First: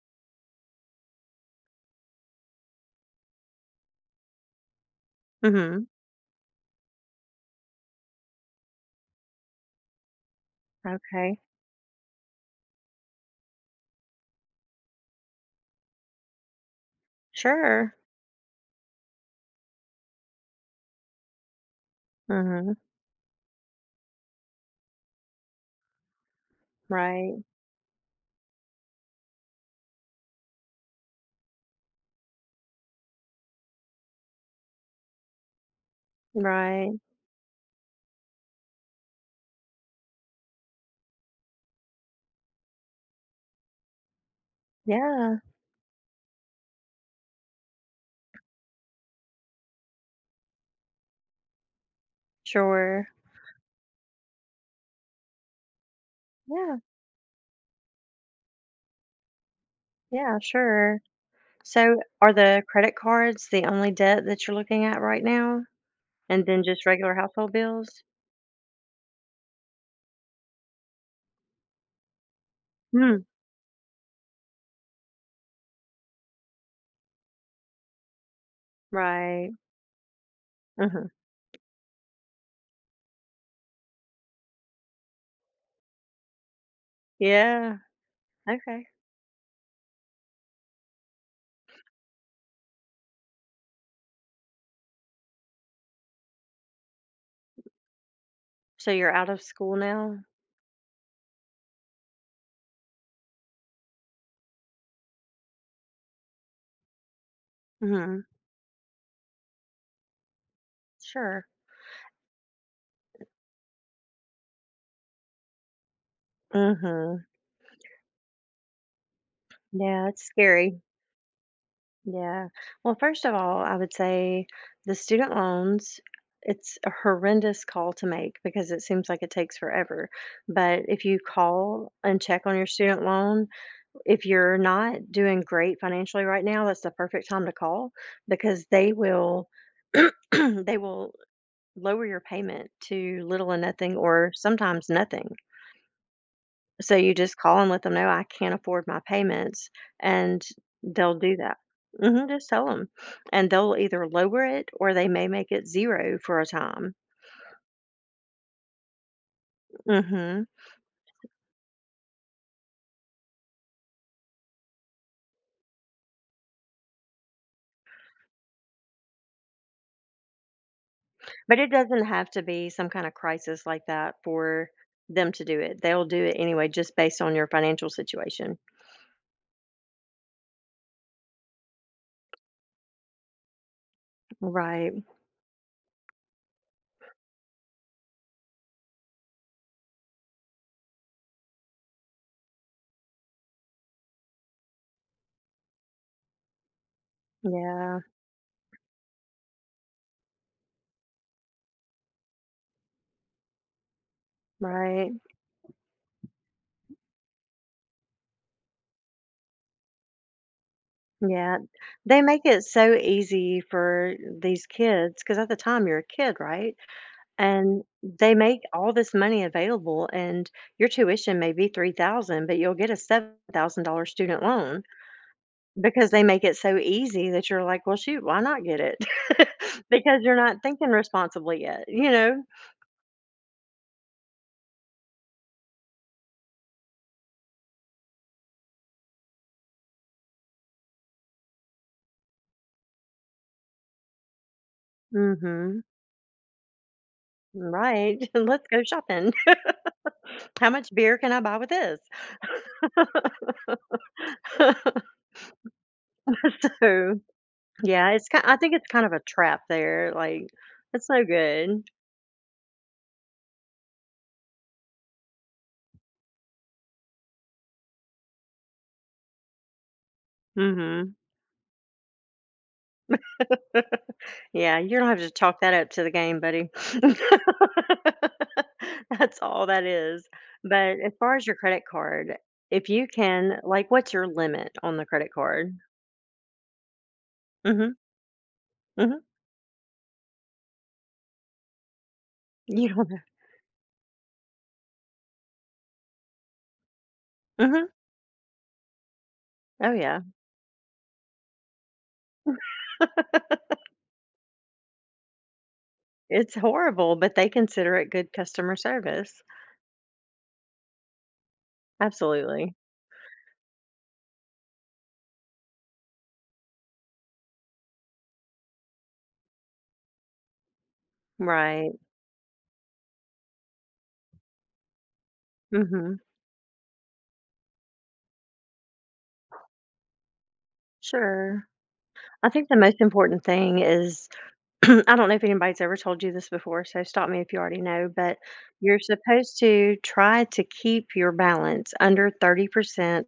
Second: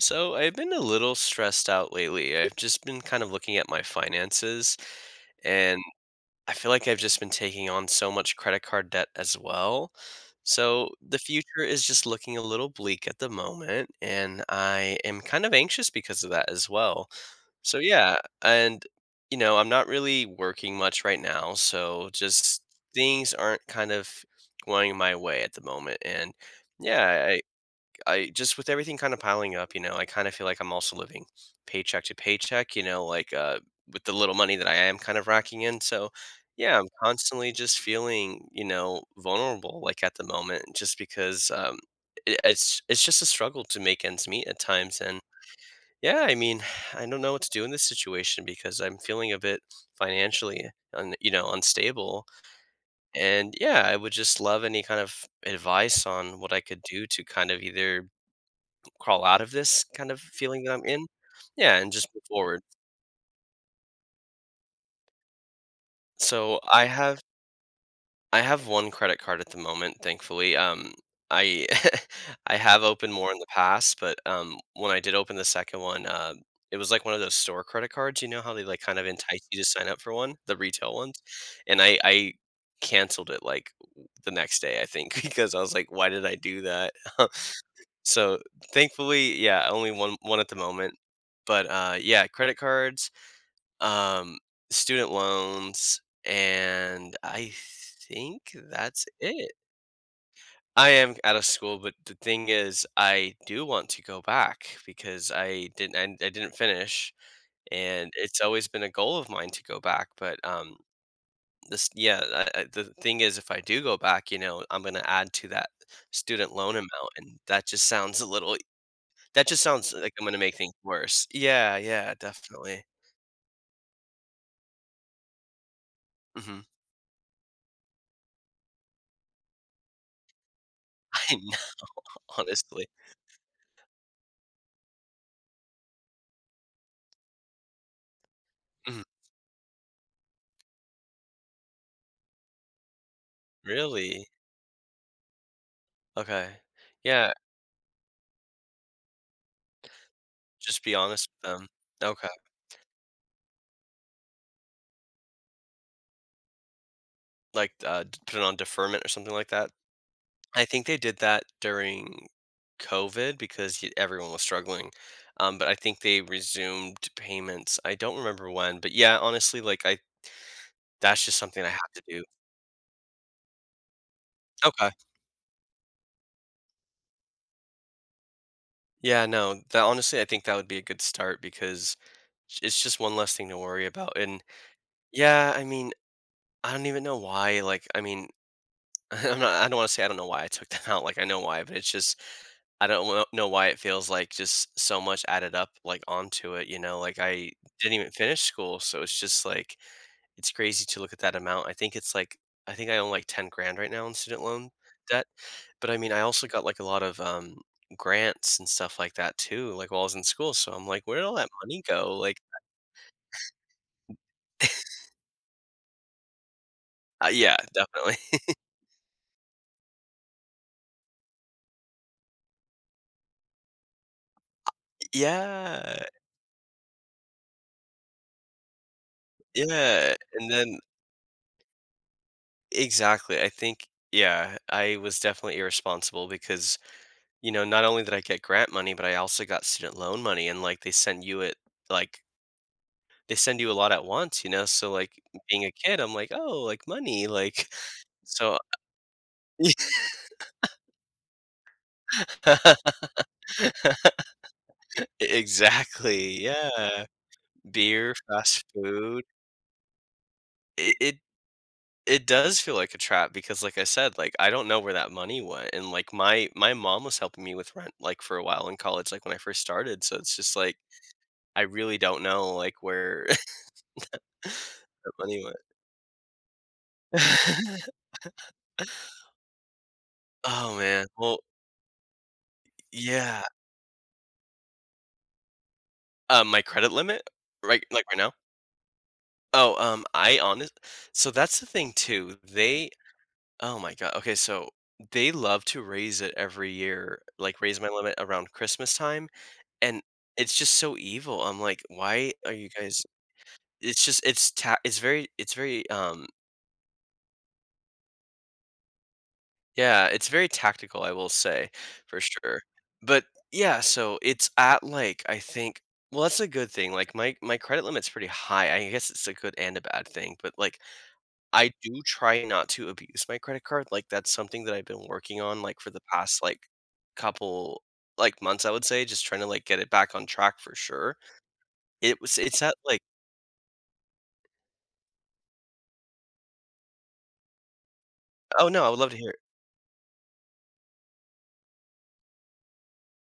So I've been a little stressed out lately. I've just been kind of looking at my finances and Mhm. I feel like I've just been taking on so much credit card debt as well. So the Okay. future is just looking a little bleak at the moment, and I am kind of anxious because of that as well. So Sure. yeah, and I'm not really working much right now, so just Mhm. things aren't kind of going my way at the moment and yeah, Right. I just, with everything kind of piling up, I kind of feel like I'm also living paycheck to paycheck, like with the little money that I am kind of racking in. So yeah, I'm Right. constantly just feeling, vulnerable, like, at the moment, just because it's just a struggle to make ends meet at times. And Yeah. yeah, I mean, I don't know what to do in this situation because I'm feeling a bit financially, un, unstable. Sure. And yeah, I would just love any kind of advice on what I Yeah. could do to kind of either crawl out of this kind of Yeah. feeling that I'm Sure. in. Yeah, and So, just move are forward. the credit cards the only debt that you're looking at right now, and So then I just regular have household bills? I have one credit card at the moment, thankfully. I I have opened Hmm. more in the past, but when I did open the second one, it was like one of those store credit cards. You know how they like kind of entice Right. you to sign up for one, the retail Mhm. ones, and I canceled it like the next day, I think, because I was like, why did I do that? Yeah. so Okay. thankfully, yeah, only one at the moment. But yeah, credit cards, um, student loans, and I think So that's you're out of it. school now. I am out of school, but the thing is, I do want to go back because I didn't. I didn't finish, and Mhm. it's always been a goal of mine to go back. But Sure. this, yeah, the thing is, if I do go back, I'm gonna add to that student loan amount, Mhm. and that just sounds a little. That just sounds Yeah. like It's I'm gonna make things scary. worse. Yeah, yeah, Yeah. definitely. Well, first of all, I would say the student loans, Hmm. it's a horrendous call to make because it seems like it takes forever. But if you I know, call and check on your honestly. student loan, if you're not doing great financially right now, that's the perfect time to call because they will they will lower your payment to little or nothing, Really? or sometimes nothing. Okay. So you Yeah, just call and let them know I can't afford my payments, and just be they'll honest do with that. them. Okay. Mhm, just tell them, and they'll either lower it or they may make it 0 for a time. Like, d- put it on deferment or something like that? Mhm, I think they did that during COVID because y- everyone was struggling, but I think they resumed payments. I don't remember when, but yeah, honestly, like, I that's just but something I it have to doesn't do. have to be some kind of crisis like that for Okay. them to do it. They'll do it anyway just based on your financial situation. Yeah, no, that, honestly, I think that would be a good start because j- it's just one less thing to worry about, and Right. yeah, I mean, I don't even know why, like, I mean I don't wanna say I don't know why I took that out, like, I know why, but it's just I don't wo- know why it feels like just so much added up, like, onto it, you know? Like, I didn't Yeah, even finish school, so it's just like, it's crazy to look at that amount. I think it's like, I think I own, like, 10 grand right now in student loan right. debt, but I mean, I also got, like, a lot of, grants and stuff like that too, like, while I was in school, so I'm like, "Where did all that Yeah. money go?" They Like, make it so easy for these kids because at the time you're a kid, right? Yeah, And definitely. they make all this money available and your tuition may be 3000 but you'll get a $7,000 student loan Yeah, because they make it so easy that you're like, "Well, shoot, why not get it?" yeah, Because you're and not then thinking responsibly yet, you know? exactly, I think, yeah, I was definitely irresponsible because, not only did I get grant money, but I also got student loan money, and, like, they send you it, like, they send you a lot at once, you know, so, like, being a Mhm. kid, I'm like, "Oh, like, money," like, Right. so "Let's go shopping. How much beer can I buy with this?" exactly, yeah. So, yeah, Beer, it's ki I fast think it's kind of a food. trap there, like, It it's it no good. it does feel like a trap because, like I said, like, I don't know where that money went, and, like, my mom was helping me with rent, like, for a while in college, like, when I first started, so it's just Mm. like Mhm. I really don't know, like, where Yeah, you don't the have to money went. chalk that up to the game, buddy. That's all that is. Oh, But man. as far Well, as your credit card, if you yeah. can, like, what's your limit on the credit card? My credit limit? Right, Mhm, like, right now? mhm. Oh, I honest so that's the thing too. They You don't Oh my god. Okay, so they love to raise it every year, like, raise Mhm. my limit around Christmas time, Oh, and yeah. it's just so evil. I'm like, "Why are you guys?" It's just it's ta- it's very, um, It's horrible, but they consider it good customer service. yeah, it's very tactical, I will say, for sure. Absolutely. But yeah, so it's at like, I think, well, that's a good thing. Like my credit limit's pretty high. I guess it's a good and a bad thing, but like I Right. do try not to abuse my credit card. Like that's something that I've been working on, like, for the Mhm. past like couple, like, months, I would say, just trying to like get it back on track for sure. Sure. It was, I it's think at the like, most important thing is I don't know if anybody's ever told you this before, so stop me if you already know, but oh no, I would you're love to hear it. supposed to try to keep your balance under 30%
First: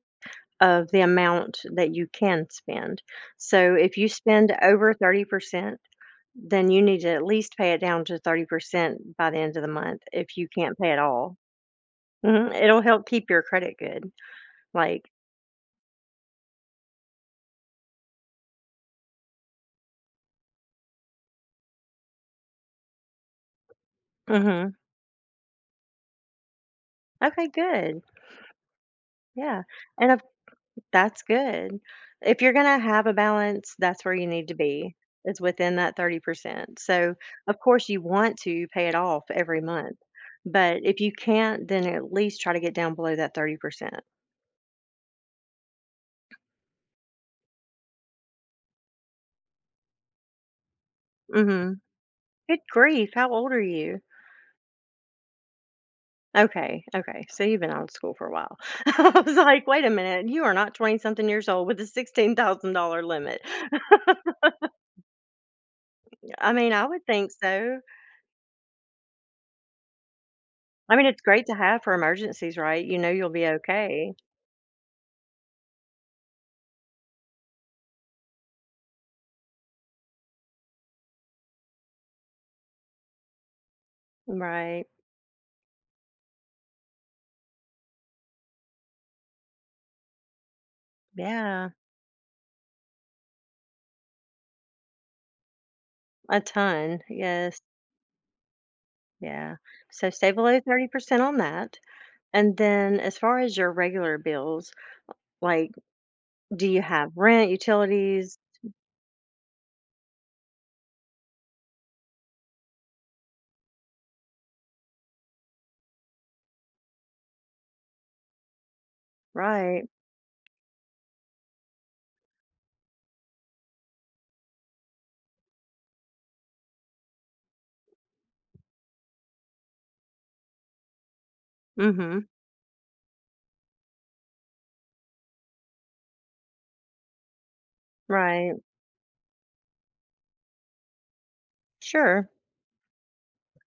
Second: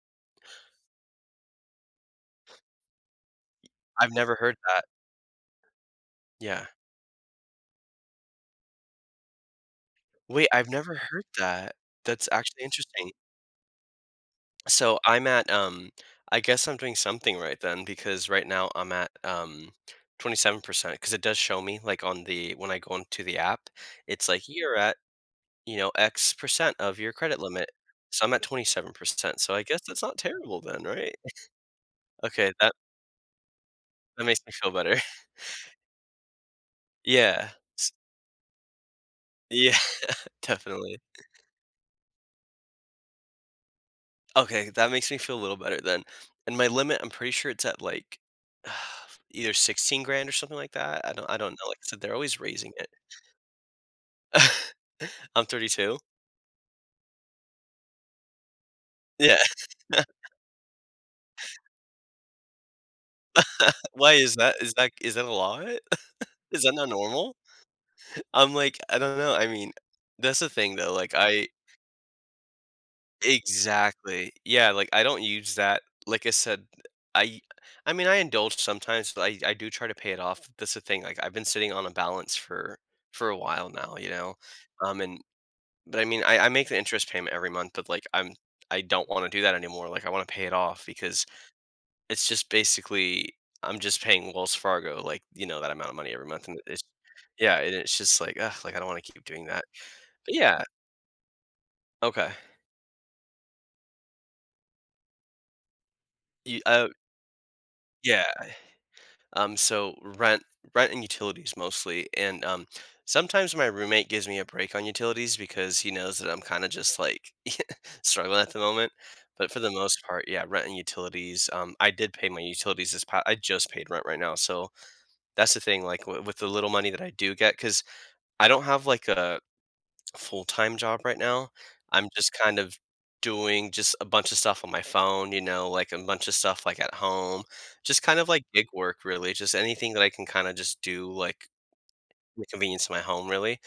of the amount that you can spend. So if you I've never spend heard that. over 30%, Yeah. then you need to at least pay it down to 30% by the end of the month if you Wait, I've can't pay never it heard all. that. That's Mhm, actually it'll help interesting. keep your credit good. So Like, I guess I'm doing something right then, because right now I'm at 27% because it does show me like on the, when I go into the app, it's like mhm. you're at, X percent of your credit Okay, limit. good. So I'm at 27%. So Yeah. I guess that's And not of terrible then, right? That's good. If Okay, you're gonna have a balance, that's where that you makes need me to feel be, better. is within that 30%. So, Yeah. of course, S- you want to pay it off every yeah, month, but definitely. if you can't, then at least try to get down below that 30%. Okay, that makes me feel a little better then. And my limit, I'm pretty sure it's at like either 16 grand or something like that. I don't know. Like Mhm. I said, they're always Good raising it. grief, how old are you? I'm 32. Okay, okay, so you've been out of school for a while. I was Yeah. like, "Wait a minute, you are not 20 something years old with a $16,000 limit." Why is that? Is that a lot? I Is mean, that I not would think normal? so. I'm like, I don't know. I mean, that's the thing though. I mean, Like it's great I to have for emergencies, right? You know you'll be okay. Exactly. Yeah, like I don't use that. Like I said, I I mean, I indulge sometimes, but I do try to pay it off. That's the thing. Like I've been sitting on a balance for a while now, you know. Right. Um, and but I mean, I make the interest payment every month, but like I don't want to do that anymore. Like I want to pay it off because Yeah, it's just basically I'm just paying Wells Fargo, like, that amount of money every a month, and it's, ton. yeah, Yes. and it's just like, ugh, like, I don't wanna keep doing Yeah. that. So stay But below yeah, 30% on that. okay. And then as far as your regular bills, like, You do you Oh, have rent, yeah, utilities? So rent, rent and utilities mostly, and, sometimes my roommate gives me a break on utilities because he knows that I'm kinda just, like, struggling at the moment, but for the Right. most part, yeah, rent and utilities, I did pay my utilities this past, I just paid rent right now, so that's the thing, like, wi- with the little money that I do get, because I don't have, like, a full-time job right now. I'm Mm-hmm. just kind of doing just a bunch of stuff on my phone, you know, like a bunch of stuff like at home, just kind of like Right. gig work, really, just anything that I can kind of just do like Sure. in the convenience of my home, really.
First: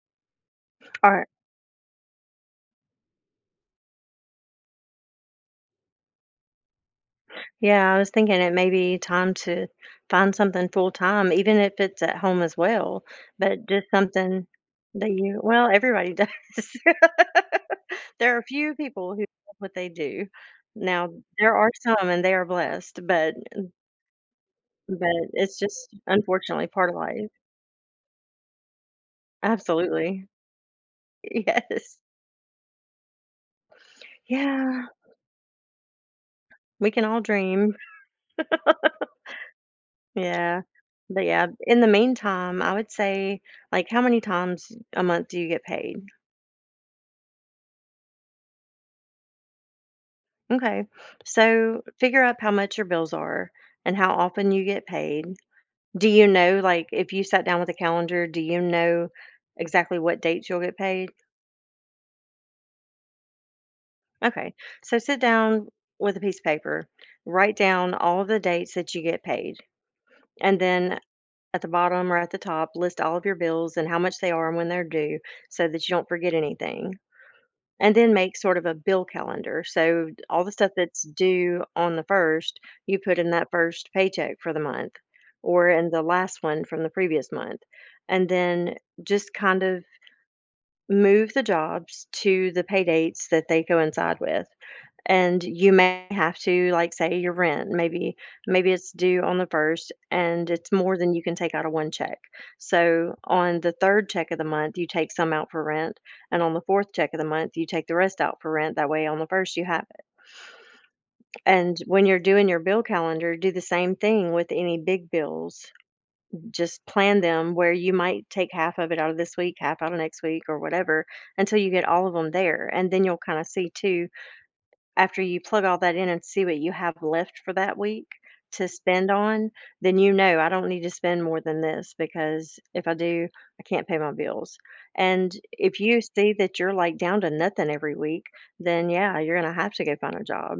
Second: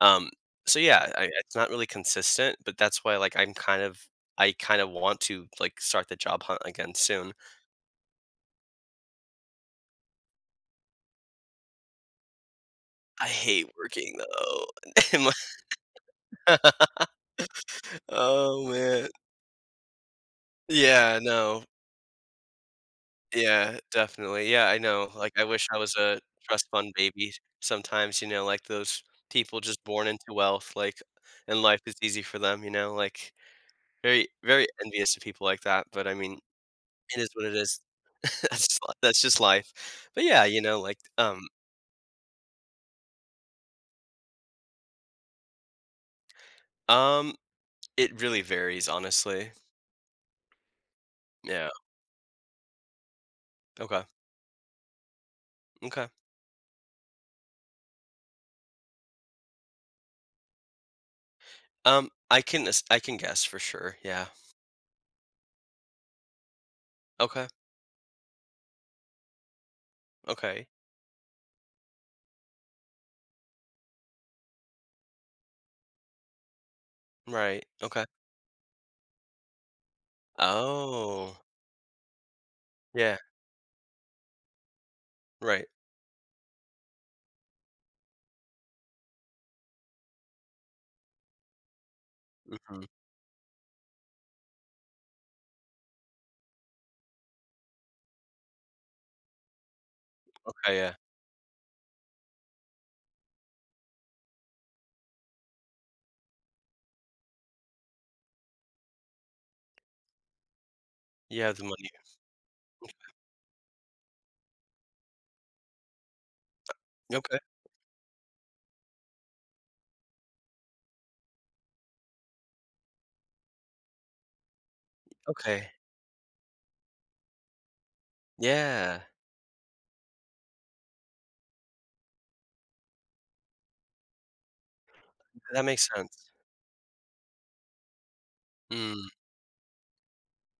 Um, so yeah, All right. it's not really consistent, but that's why like I'm kind of, I kind of want to like start the job hunt again soon. Yeah, I was thinking it may be time to find something full time, even if it's at home as well, I but hate just working something that though. you, well, everybody does. There are Oh few man, people who love what they do. Now, yeah, there no. are some and they are blessed, but. Yeah, definitely. Yeah, I know. But Like, I it's wish I was just, a trust unfortunately, part fund of life. baby sometimes, you know, like those people just born Absolutely. into wealth, like, and life is Yes. easy for them, you know, like very, very Yeah, envious of people like that. But I mean, we can it all is what it dream. is. That's just life. But yeah, you Yeah. know, like, But yeah, in the meantime, I would say, like, how many times a month do you get paid? um it really varies, honestly. Okay. Yeah. So figure out how much your bills are and Okay. how often you get paid. Do Okay. you know, like, if you sat down with a calendar, do you know exactly what dates you'll get paid? Um, I can as- I can guess for sure. Yeah. Okay. So sit down with a piece of paper, Okay. write down all of the dates that you get paid. And Okay. then at the bottom or at the top, list all of your bills and how much they are and when they're due so that you don't forget anything. Right. And Okay. then make sort of a bill calendar. So all the stuff that's Oh. due on the first, you Yeah. put in that first paycheck for the month, Right. or in the last one from the previous month. And then just kind of move the jobs to the pay Mhm. dates that they coincide with, and you may have to, like, say your rent maybe it's due on the first and it's Okay, yeah. more than you can take out of one check, so on the third check of the month you take some out for rent and on the fourth check of the month you take the rest out for rent, that way on the first you have it. You have the And money. when you're doing your bill calendar, do the same thing with any big bills. Just plan Okay, them where you might take half of it out of this week, half out of next week, or whatever, until you get all of them there. And then you'll kind of see too, after you plug okay. all that in and see what you have left for that week to Yeah, spend on, then you know I don't need to spend more than this, because if I do, I can't pay my bills. And that if makes you sense. see that you're like down to nothing every week, then Mm, yeah, you're gonna have to go find a job.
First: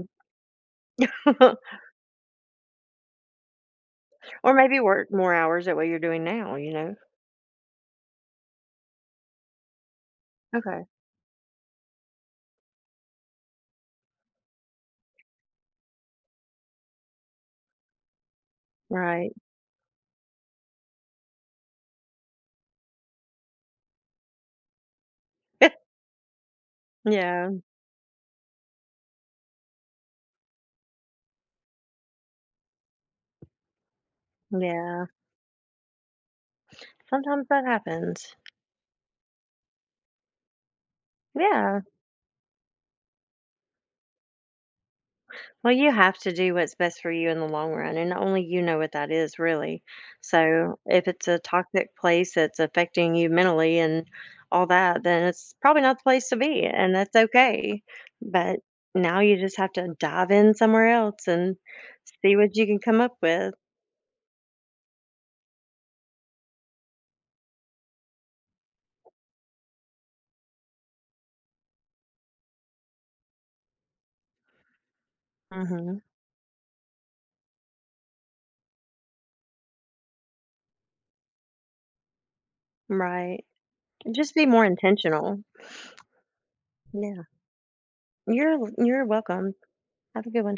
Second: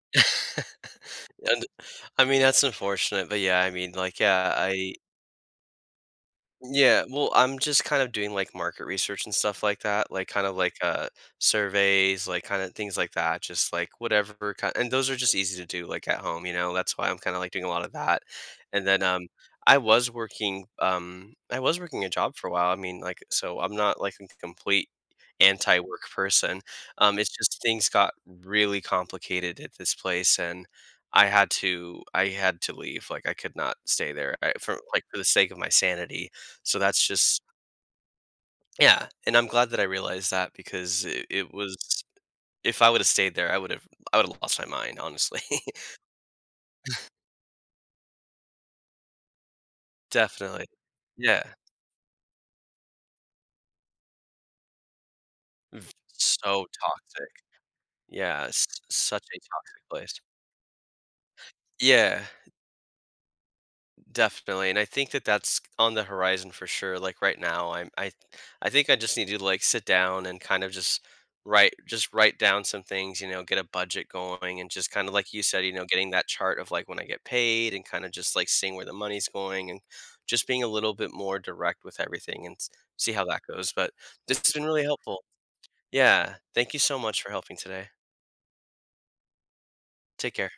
and I mean, that's unfortunate, but yeah, I mean, like, yeah, Or maybe I work more hours at what you're doing now, you know? yeah, well, I'm just kind of doing like market research and stuff like that, like kind of like Okay. uh, surveys, like kind of things like that, just like whatever kind, and those are just easy to do like at home, you know. That's why I'm kind of like doing a lot of that. And then Right. I was working a job for a while. I mean, like, so I'm not like a complete anti-work person. It's Yeah. just things got really complicated at this place, and I had to leave. Like I could not stay there, I, for like Yeah. for the sake of my sanity, so that's just, Sometimes that happens. yeah, and I'm glad that I realized that because it was, Yeah. if I would have stayed there, I would have lost my mind, honestly. Well, you have to do what's best for you in the long run, and only you know what that is, really. Definitely. So, if it's a Yeah. toxic place that's affecting you mentally and all that, then it's probably V- not the place to be, so and that's toxic. okay. Yeah, But s- now such a you just have toxic to place. dive in somewhere else and Yeah. see what you can come up with. Definitely, and I think that that's on the horizon for sure. Like right now, I think I just need to like sit down and kind of just write, just write down some things. You know, get a budget going, and just kind of like you said, you know, Hmm. getting that chart of like when I get paid, and kind of just like seeing where the money's going, and just being a little bit more direct with everything, and s- see how that Right. goes. But Just this be has more been really helpful. intentional. Yeah, thank you so much Yeah. for helping today. You're welcome. Have a Take good care. one.